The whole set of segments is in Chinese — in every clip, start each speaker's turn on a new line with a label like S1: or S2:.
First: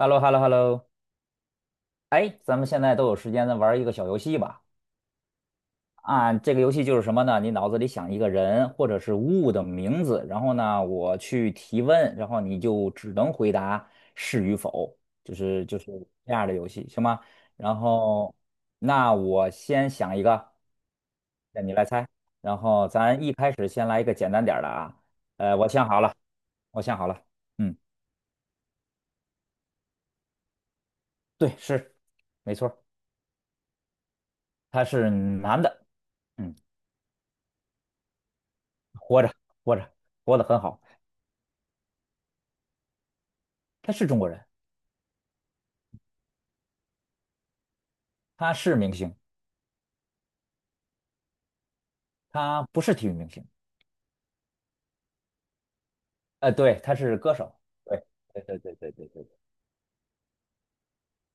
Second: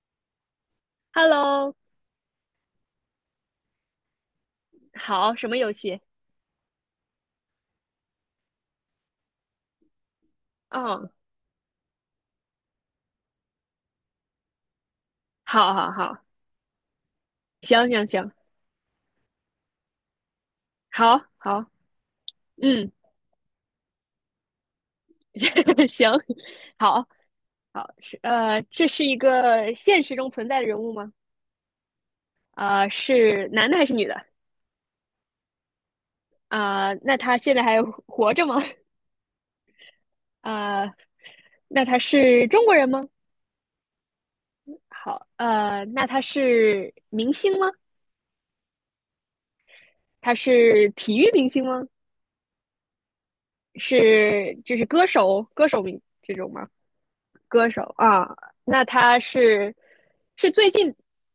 S1: h e l l o h e l l o h e l l o
S2: Hello，
S1: 哎，咱们现在都有时间，咱玩一个小游戏吧。
S2: 好，什么游戏？
S1: 啊，这个游戏就是什么呢？你脑子里想一个人或者是物的名字，然后呢，
S2: 嗯，
S1: 我去提问，然后你就只能回答是与否，就是
S2: 好
S1: 就是
S2: 好好，
S1: 这样的游戏，行吗？然
S2: 行行行，
S1: 后，那我先想一个，
S2: 好
S1: 那
S2: 好，
S1: 你来猜。然后
S2: 嗯，
S1: 咱一开始先来一个简单点儿的啊。我 想好
S2: 行，
S1: 了，我想
S2: 好
S1: 好了。嗯，
S2: 好，这是一个现实中存在的人物吗？
S1: 对，是，没错儿
S2: 是男的还是女的？
S1: 他是男的。嗯。
S2: 啊，那他现在还活着吗？
S1: 活着，活着，活得很好。
S2: 啊，那他是中国人吗？
S1: 他是中国人，
S2: 好，那他是明星吗？
S1: 他是明星，
S2: 他是体育明星吗？
S1: 他不是体育明星。
S2: 是就是歌手名这种吗？
S1: 对，他是歌手。
S2: 歌手
S1: 对，
S2: 啊，
S1: 对对对
S2: 那
S1: 对对
S2: 他
S1: 对。
S2: 是最近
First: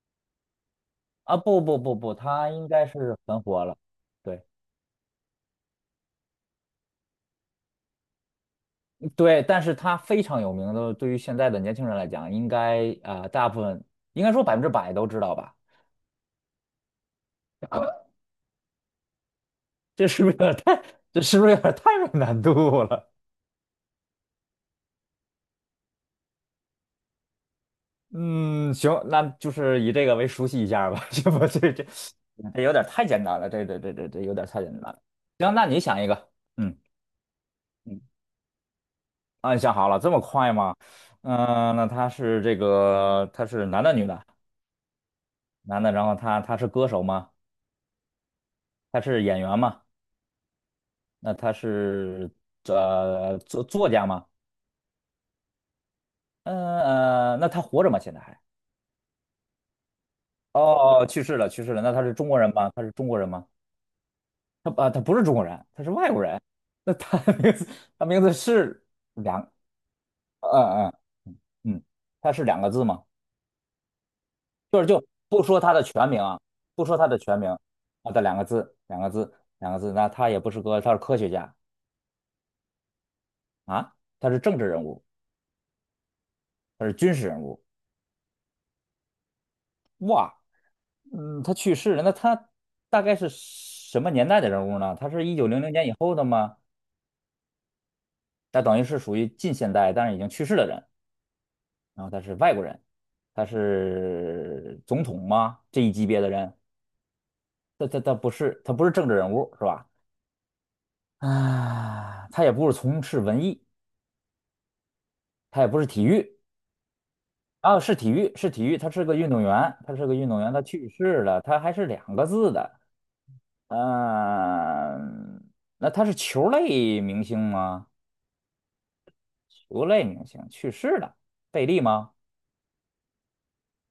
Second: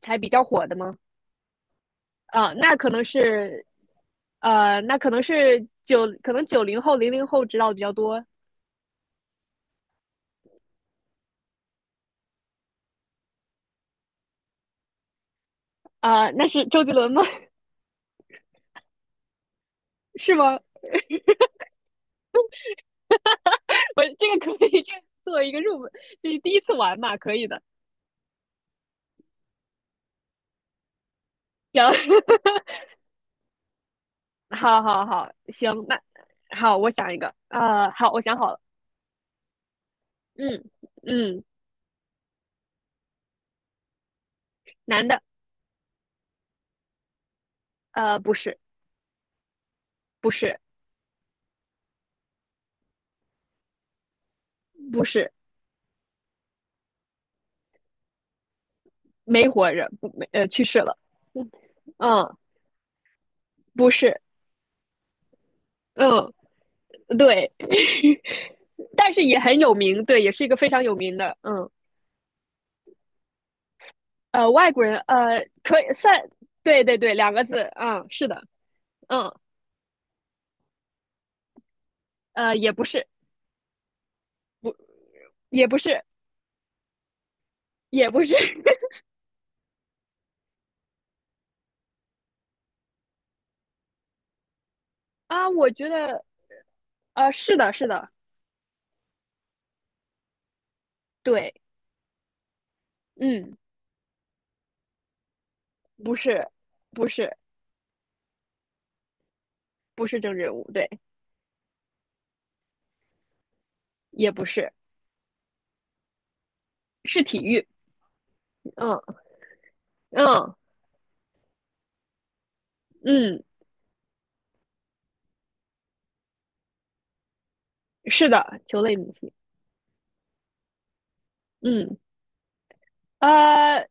S2: 才比较火的吗？
S1: 啊，不不不不，他
S2: 啊，
S1: 应
S2: 那
S1: 该
S2: 可能
S1: 是很
S2: 是，
S1: 火了。对
S2: 那可能是可能90后、00后知道的比较多。
S1: 对，但是他非常有名的，对于现在的年轻人来讲，应该啊、大部分应该说100%都知道吧？
S2: 啊、那是周杰伦吗？
S1: 这是不
S2: 是
S1: 是有点
S2: 吗？
S1: 太，这是不是有点太有难度了？
S2: 我这个可以，这个作为一个入门，就是第一次玩嘛，可以的。
S1: 嗯，行，那就是以这个为熟悉一下儿吧。这不，这这
S2: 行，
S1: 这有点太简单了，这有点 太简
S2: 好
S1: 单了。
S2: 好好，
S1: 行，那
S2: 行，
S1: 你
S2: 那
S1: 想一个，
S2: 好，
S1: 嗯
S2: 我想一个。啊，
S1: 嗯。
S2: 好，我想好了。
S1: 啊，你想好了，这么快
S2: 嗯
S1: 吗？
S2: 嗯，
S1: 嗯、那他是这个，他是男的女的？
S2: 男的。
S1: 男的，然后他是歌手吗？
S2: 不是。
S1: 他是演员吗？
S2: 不是。
S1: 那他是作家吗？
S2: 不是。
S1: 嗯，那他活着吗？现在还？
S2: 没活着，不没，呃，
S1: 哦
S2: 去世了。
S1: 哦，哦去世了，去世了。那他是中
S2: 嗯。
S1: 国人吗？他是中国人吗？
S2: 不是。
S1: 他啊，他不是中国人，他是外国
S2: 嗯，
S1: 人。那他的
S2: 对，
S1: 名字，他名 字是
S2: 但是也
S1: 两，
S2: 很有名，对，也是一个非常
S1: 嗯嗯
S2: 有名的，嗯。
S1: 嗯，他是两个字吗？
S2: 外国人，
S1: 不说他
S2: 可
S1: 的
S2: 以
S1: 全名
S2: 算。
S1: 啊，
S2: 对
S1: 不
S2: 对
S1: 说他
S2: 对，
S1: 的
S2: 两
S1: 全
S2: 个
S1: 名啊，
S2: 字，嗯，
S1: 他
S2: 是
S1: 两
S2: 的。
S1: 个字，两个
S2: 嗯。
S1: 字，两个字。那他也不是个，他是科学家。
S2: 也不是。
S1: 啊，他是政治人物，
S2: 也不是。
S1: 他是军事人物。
S2: 也不是
S1: 哇，嗯，他去世了，那他大概是什么年代的人物呢？他是一九
S2: 啊，
S1: 零
S2: 我
S1: 零年
S2: 觉
S1: 以后的
S2: 得，
S1: 吗？
S2: 是的，是的。
S1: 那等于是属于近现代，但是已经去世的人。
S2: 对。
S1: 然后他是外国人，他
S2: 嗯。
S1: 是总统吗？这一级
S2: 不
S1: 别的
S2: 是。
S1: 人，
S2: 不是。
S1: 他不是政治人物是吧？
S2: 不是政治人物，对。
S1: 啊，他也不是从事文艺，
S2: 也不是。
S1: 他也不是体育
S2: 是体育。
S1: 啊，是体育，是体育，他是
S2: 嗯
S1: 个运动员，他是个运动员，
S2: 嗯
S1: 他去世了，他还是两个字的。
S2: 嗯，
S1: 嗯、那他是球类明星吗？
S2: 是的，球类明星。
S1: 球类明星去世了，贝利
S2: 嗯。
S1: 吗？
S2: 呃。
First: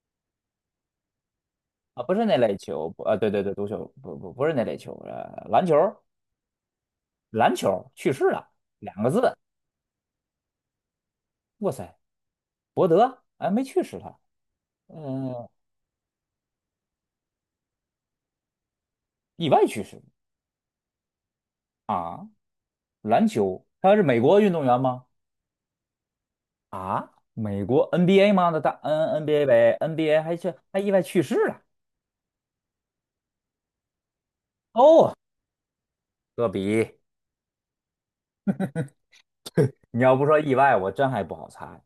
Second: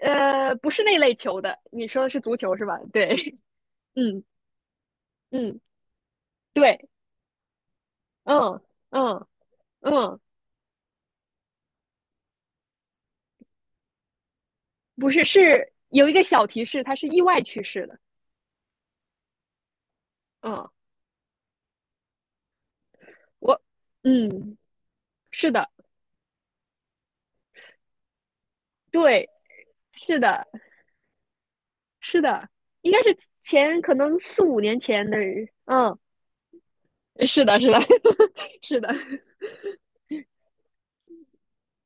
S2: 不是那类球的，你说
S1: 啊，
S2: 的
S1: 不
S2: 是
S1: 是
S2: 足
S1: 那
S2: 球
S1: 类
S2: 是吧？
S1: 球。不啊，对
S2: 对。
S1: 对对，足球不
S2: 嗯
S1: 不不是那类球，
S2: 嗯，
S1: 篮球。
S2: 对。
S1: 篮球去世了，
S2: 嗯
S1: 两个
S2: 嗯
S1: 字。
S2: 嗯，
S1: 哇塞，伯德哎没去世他。
S2: 不是，
S1: 嗯、
S2: 是有一个小提示，它是意外去世的。
S1: 意外去世
S2: 嗯。
S1: 啊。篮
S2: 我，
S1: 球他是美国运
S2: 嗯，
S1: 动员吗？
S2: 是的。
S1: 啊，美国 NBA 吗？那大嗯 N
S2: 对。
S1: NBA 呗
S2: 是
S1: ，NBA 还
S2: 的。
S1: 去还意外去世了。
S2: 是的。应该是可能四五年前
S1: 哦，
S2: 的人。嗯，
S1: 科比，
S2: 是的，是的，是的。
S1: 你要不说意外，我真还不好猜。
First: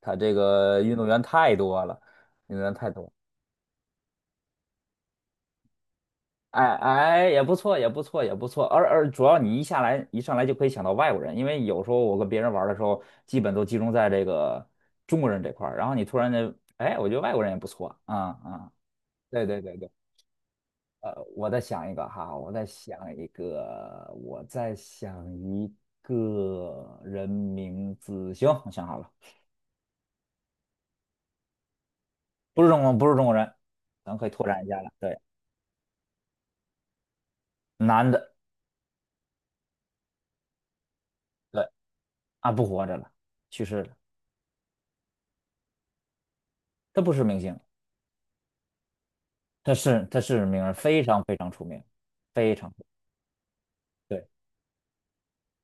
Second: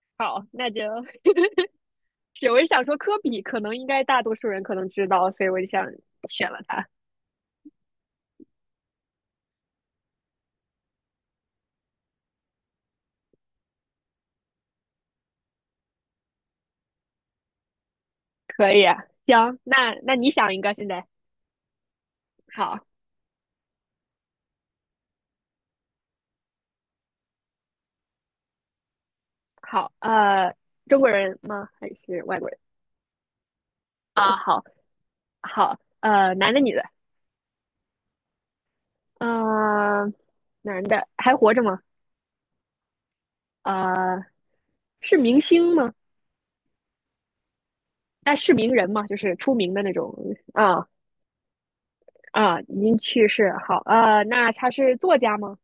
S1: 他这
S2: 好，那
S1: 个
S2: 就
S1: 运动员太多了，
S2: 是
S1: 运
S2: 我
S1: 动
S2: 是
S1: 员
S2: 想
S1: 太
S2: 说
S1: 多
S2: 科比，可能应该大多数人可能知道，所以我就想选了
S1: 哎
S2: 他。
S1: 哎，也不错，也不错，也不错。而主要你一上来就可以想到外国人，因为有时候我跟别人玩的时候，基本都集中在这个中国人这块儿。然后你突然间，哎，我觉得外国人也不错啊。
S2: 可
S1: 啊、
S2: 以啊，
S1: 对
S2: 行，
S1: 对对对，
S2: 那你想一个现在？
S1: 我再想一个哈，我再
S2: 好，
S1: 想一个，我再想一个人名字。行，我想好了。
S2: 好，中国人吗？还是外国人？
S1: 不是中国人，咱可以
S2: 啊，
S1: 拓
S2: 好，
S1: 展一下了。对，
S2: 好，男的，女的。
S1: 男的，
S2: 呃，男的还活着
S1: 对。
S2: 吗？
S1: 啊，不活着了，去世了，
S2: 呃，是明星吗？
S1: 他不是明星。
S2: 哎、是名人吗？就是出名
S1: 他
S2: 的那
S1: 是
S2: 种。
S1: 他是名人，
S2: 啊
S1: 非常非常出名，非
S2: 啊，
S1: 常
S2: 已经去世。好，
S1: 对。
S2: 那他是作家吗？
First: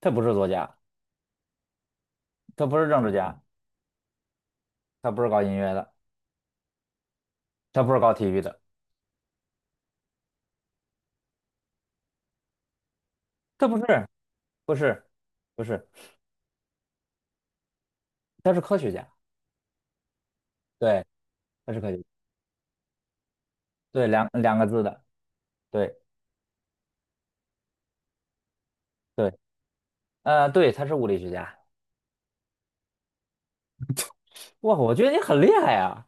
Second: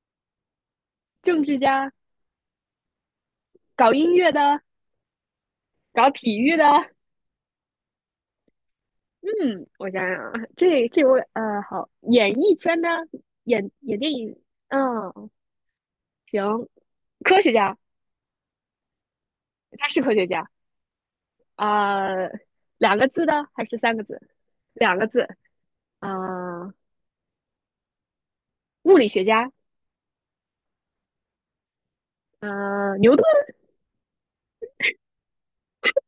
S1: 他不是作家，
S2: 政治家？
S1: 他不是政治家，
S2: 搞音乐的？
S1: 他不是搞音乐的，
S2: 搞体育的？
S1: 他不是搞体育的，
S2: 嗯，我想想啊，这位,好，演艺圈的，
S1: 他
S2: 演
S1: 不
S2: 演
S1: 是，
S2: 电影。
S1: 不是，
S2: 嗯。
S1: 不是，
S2: 行。科学家。
S1: 他是科学家，
S2: 他是科学家
S1: 对，他是科学家。
S2: 啊。两个字的还是三个
S1: 对，
S2: 字？
S1: 两个字
S2: 两
S1: 的，
S2: 个字
S1: 对
S2: 啊。物理学
S1: 对，
S2: 家。
S1: 对，他是物理学家。
S2: 啊，牛顿。
S1: 哇，我觉得你很厉害啊！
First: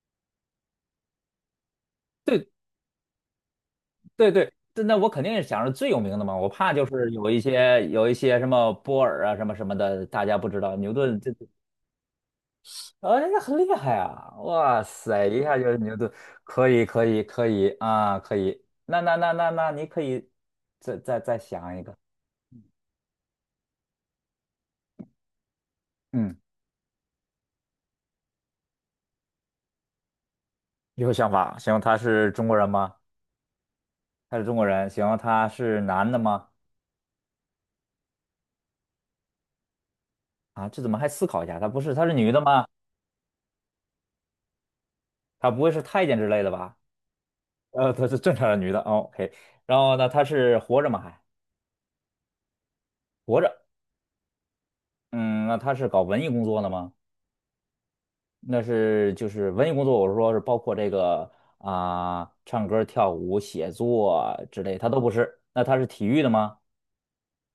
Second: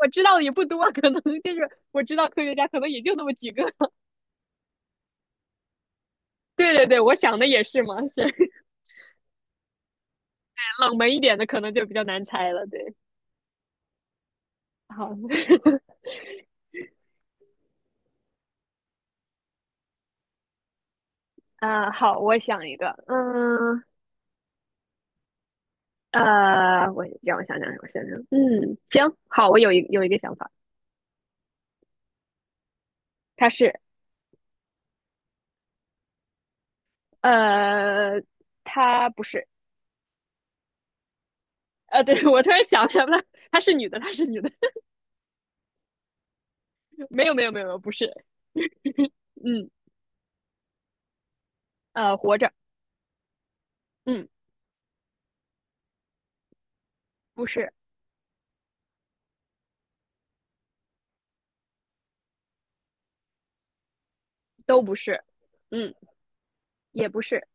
S2: 我知道的也不多，可能就是我知道科
S1: 对
S2: 学家可能也就那么几个。
S1: 对对，对那我肯定是想着最有名的嘛，我怕
S2: 对
S1: 就
S2: 对对，
S1: 是
S2: 我
S1: 有
S2: 想
S1: 一
S2: 的也是
S1: 些
S2: 嘛，
S1: 有一些什
S2: 是
S1: 么波尔啊什么什么的，大家不知道牛
S2: 冷门
S1: 顿
S2: 一
S1: 这。
S2: 点的可能就比较难猜了。对。
S1: 哦，那很厉害啊！哇
S2: 好，
S1: 塞，一下就牛顿，可以，可以，可以啊，可以。那那那那那，你可以再想一
S2: 啊、
S1: 个。
S2: 好，我想一个。嗯，
S1: 嗯，
S2: 我让我想想，让我想想，嗯，行，好，我有一个想法。
S1: 有想法。行，他是中国人吗？
S2: 她是
S1: 他是中国人。行，他是男的吗？
S2: 呃，她不是。
S1: 啊，这怎么还思考一下？他不是，他是
S2: 对，
S1: 女的
S2: 我突然
S1: 吗？
S2: 想起来了，她是女的，她是女的。
S1: 他不会是太监之类的吧？
S2: 没有没有没有，不
S1: 她
S2: 是。
S1: 是正常的女的，OK。o k
S2: 嗯。
S1: 然后呢，她是活着吗？还
S2: 活着。
S1: 活着。
S2: 嗯。
S1: 嗯，那她是搞文艺工作的吗？
S2: 不是。
S1: 就是文艺工作，我是说是包括这个啊、唱歌、跳舞、写作之类，
S2: 都
S1: 他
S2: 不
S1: 都不
S2: 是。
S1: 是。那他是
S2: 嗯。
S1: 体育的吗？
S2: 也不是。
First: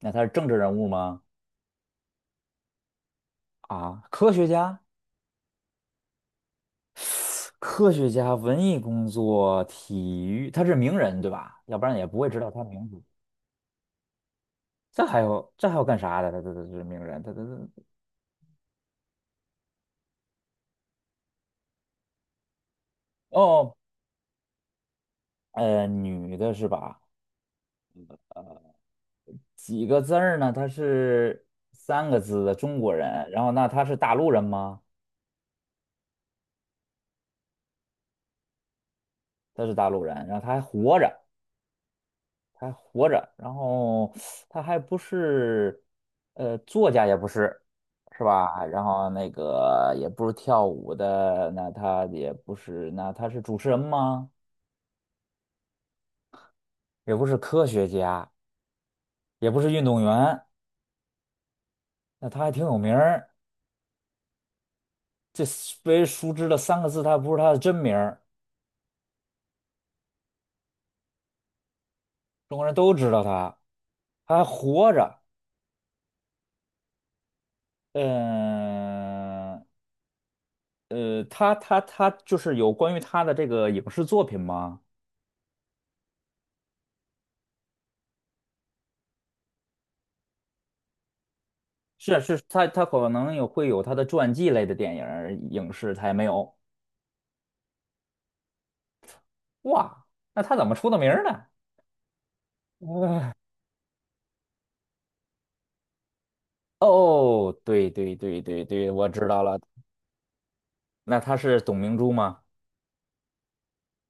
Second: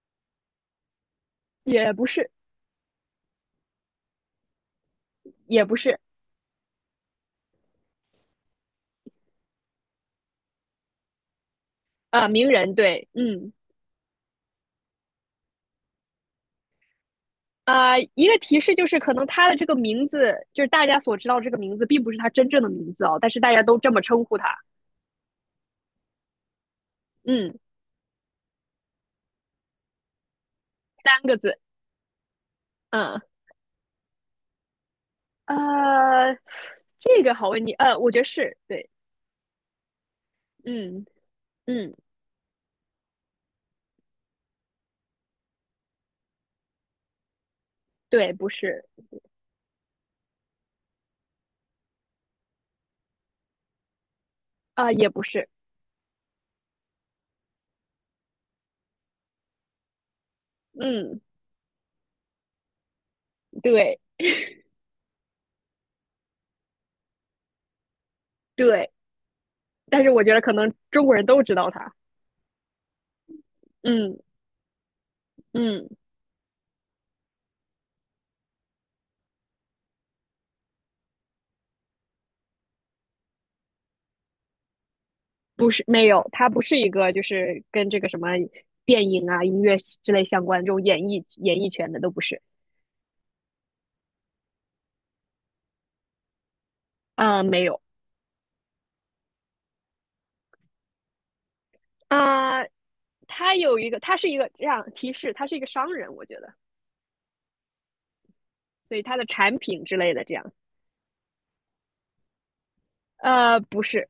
S1: 那他是政治人物吗？
S2: 也不是。
S1: 啊，科学家、
S2: 也不是。
S1: 科学家、文艺工作、体育，他是名人对吧？要不然也不
S2: 啊、
S1: 会知
S2: 名
S1: 道他
S2: 人
S1: 名字。
S2: 对，嗯。
S1: 这还有干啥的？他是名人，他他他
S2: 啊、一个提示就是可能他的这个名字，就是大家所知道这个名字，并不是他真正的名字哦，但是大家
S1: 哦，
S2: 都这么称呼他。
S1: 女的是吧？
S2: 嗯。
S1: 几个字儿呢？她
S2: 三个
S1: 是
S2: 字。
S1: 三个字的中国
S2: 嗯。
S1: 人，然后那她是大陆人吗？
S2: 呃，这个好问题，我觉得是对。
S1: 她是大陆人，然后她还活
S2: 嗯
S1: 着。
S2: 嗯。
S1: 还活着，然后他还不是，作家也不是，是
S2: 对。不
S1: 吧？然
S2: 是。
S1: 后那个也不是跳舞的，那他也不是，那他是主持人吗？
S2: 啊、也不是。
S1: 也不是科学家，也不是运动员，
S2: 嗯。
S1: 那他还挺有名儿。
S2: 对
S1: 这被熟知的三个字，他不是他的真名儿，
S2: 对，但是我觉得可能中国人都知道他。
S1: 中国人都知道他，
S2: 嗯
S1: 他还活着。
S2: 嗯。
S1: 嗯，他就是有关于他的这个影视作品吗？
S2: 不是，没有，它不是一个就是跟这个什么电影啊、音乐之类相关这种演艺圈的都
S1: 是
S2: 不
S1: 啊
S2: 是。
S1: 是，他可能会有他的传记类的电影儿影视，他也没有。
S2: 啊，没有。
S1: 哇，那他怎么出的名儿呢？
S2: 啊，
S1: 呃
S2: 它有一个，它是一个这样提示，他是一个商人，我觉得，
S1: 哦，对对对对对，
S2: 所以
S1: 我
S2: 他的
S1: 知道
S2: 产
S1: 了。
S2: 品之类的这样。
S1: 那他是董明珠吗？
S2: 不是。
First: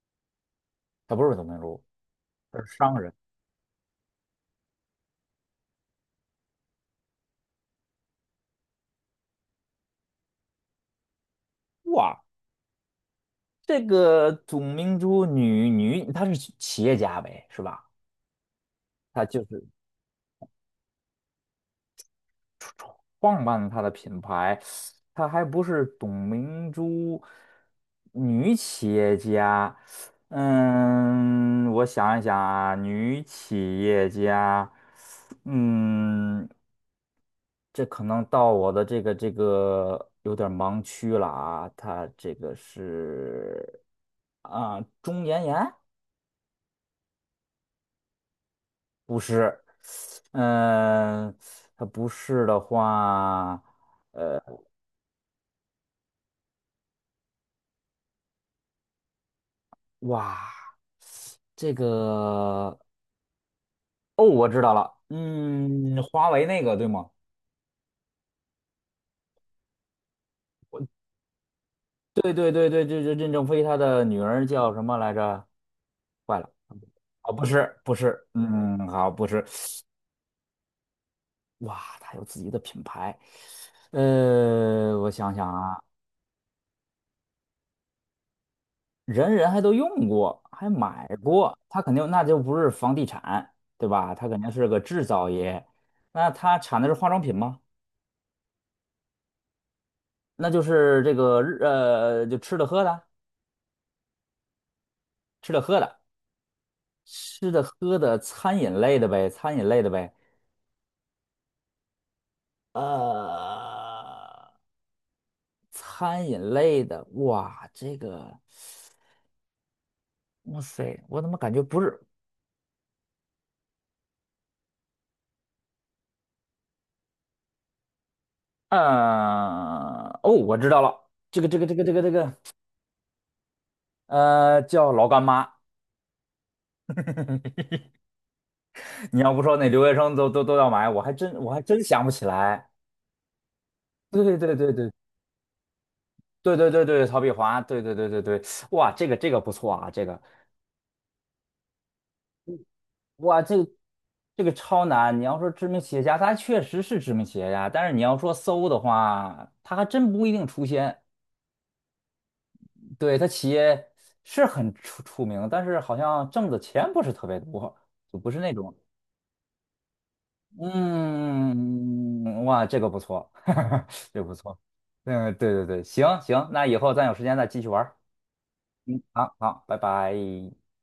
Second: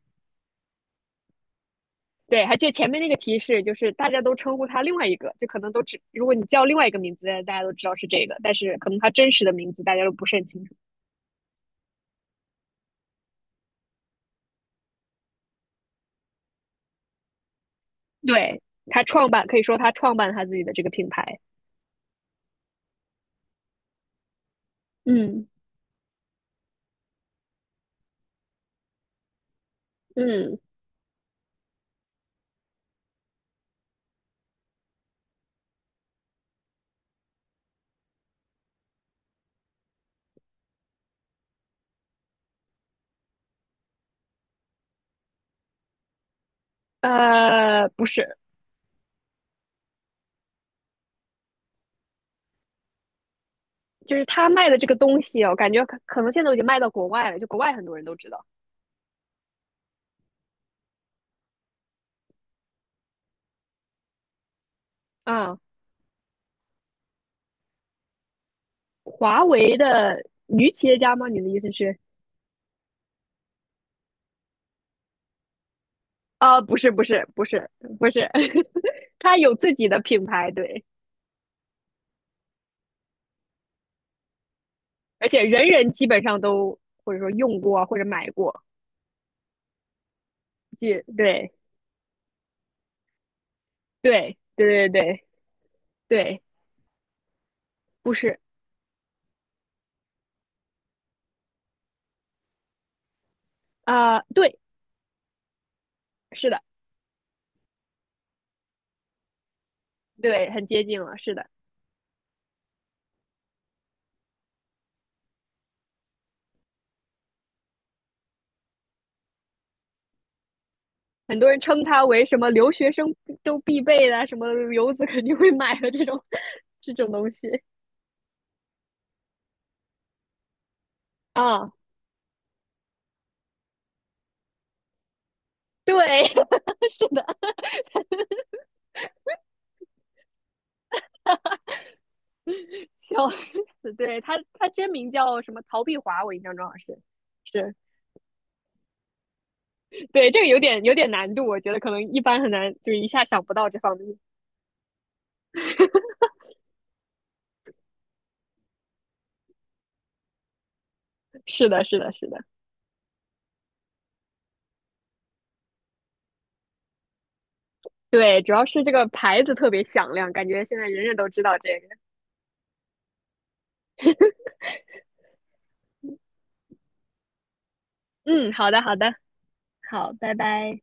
S1: 他不是董明珠，
S2: 对，还
S1: 他
S2: 记
S1: 是
S2: 得前面
S1: 商
S2: 那
S1: 人。
S2: 个提示，就是大家都称呼他另外一个，就可能都只，如果你叫另外一个名字，大家都知道是这个，但是可能他真实的名字大家都不是很清楚。
S1: 哇，这个董明珠女，她是企业家呗，是吧？
S2: 对，他
S1: 她
S2: 创
S1: 就
S2: 办，可以
S1: 是。
S2: 说他创办他自己的这个品牌。
S1: 创办它的品牌，它还
S2: 嗯
S1: 不是董明珠女企业家。
S2: 嗯。
S1: 嗯，我想一想啊，女企业家，嗯，这可能到我的这个有点儿盲区了啊。她这个是啊，钟妍妍
S2: 不是。
S1: 不是。嗯，她不是的话，
S2: 就是他卖的这个东西哦，我感觉可能现在都已经卖到国外了，就国外很多人都知道。
S1: 哇。这个哦，我知道了。
S2: 嗯，
S1: 嗯，华为那个对吗？
S2: 华为的女企业家吗？你的意思是？
S1: 对对对对，对这任正非他的女儿叫什么来着？坏了，
S2: 啊、不是，不是，
S1: 哦，
S2: 不
S1: 不
S2: 是。
S1: 是不
S2: 不
S1: 是。
S2: 是，
S1: 嗯，好，不
S2: 他
S1: 是，
S2: 有自己的品牌，对。
S1: 哇，他有自己的品牌，我
S2: 而
S1: 想
S2: 且
S1: 想
S2: 人
S1: 啊，
S2: 人基本上都或者说用过或者买过。
S1: 人人还都用过，还
S2: 就
S1: 买
S2: 对，
S1: 过，他肯定那就不是房地产，对吧？他
S2: 对，
S1: 肯定是个
S2: 对，对，
S1: 制
S2: 对，
S1: 造业，那
S2: 对。
S1: 他产的是化妆品吗？
S2: 不是。
S1: 那就是这个就吃的喝的，
S2: 啊、对。
S1: 吃的喝的。
S2: 是的。
S1: 吃的、喝的、餐饮类的呗，餐饮类的呗，
S2: 对，很接近了，是的。
S1: 呃，餐饮类的，哇，这个，哇塞，我怎么
S2: 很多
S1: 感
S2: 人
S1: 觉不
S2: 称
S1: 是？
S2: 它为什么留学生都必备的，什么游子肯定会买的这种。这种东西
S1: 哦，我知道了，这个，这个，
S2: 啊，
S1: 这个，这个，这个，叫老干妈。
S2: 对，是的。
S1: 你要不说那留学生都要买，我还真想不起来。
S2: 笑死，对
S1: 对
S2: 他，
S1: 对对
S2: 他
S1: 对
S2: 真
S1: 对
S2: 名叫什么？曹碧华，我印象
S1: 对
S2: 中
S1: 对
S2: 好
S1: 对
S2: 像
S1: 对，曹碧华，
S2: 是。
S1: 对对对对对，哇，这个不错啊，
S2: 是对这个有点难度，我觉得可能一般很难，就是一下
S1: 哇，
S2: 想不
S1: 这
S2: 到
S1: 个
S2: 这方面。
S1: 这个超难！你要说知名企业家，他确实是知名企业家，但是你要说搜的话，他还真不一定出现。
S2: 是的，是的，是的。
S1: 对，他企业是很出名，但是好像挣的钱不是特别多，就不是
S2: 对，主
S1: 那
S2: 要
S1: 种。
S2: 是这个牌子特别响亮，感觉现在人人都知道这个。
S1: 嗯，哇，这个不错，这个不错。嗯，对对对，行行，那以后咱有时间再继续玩儿。
S2: 嗯，好的，好的。
S1: 好好，拜
S2: 好，
S1: 拜。
S2: 拜拜。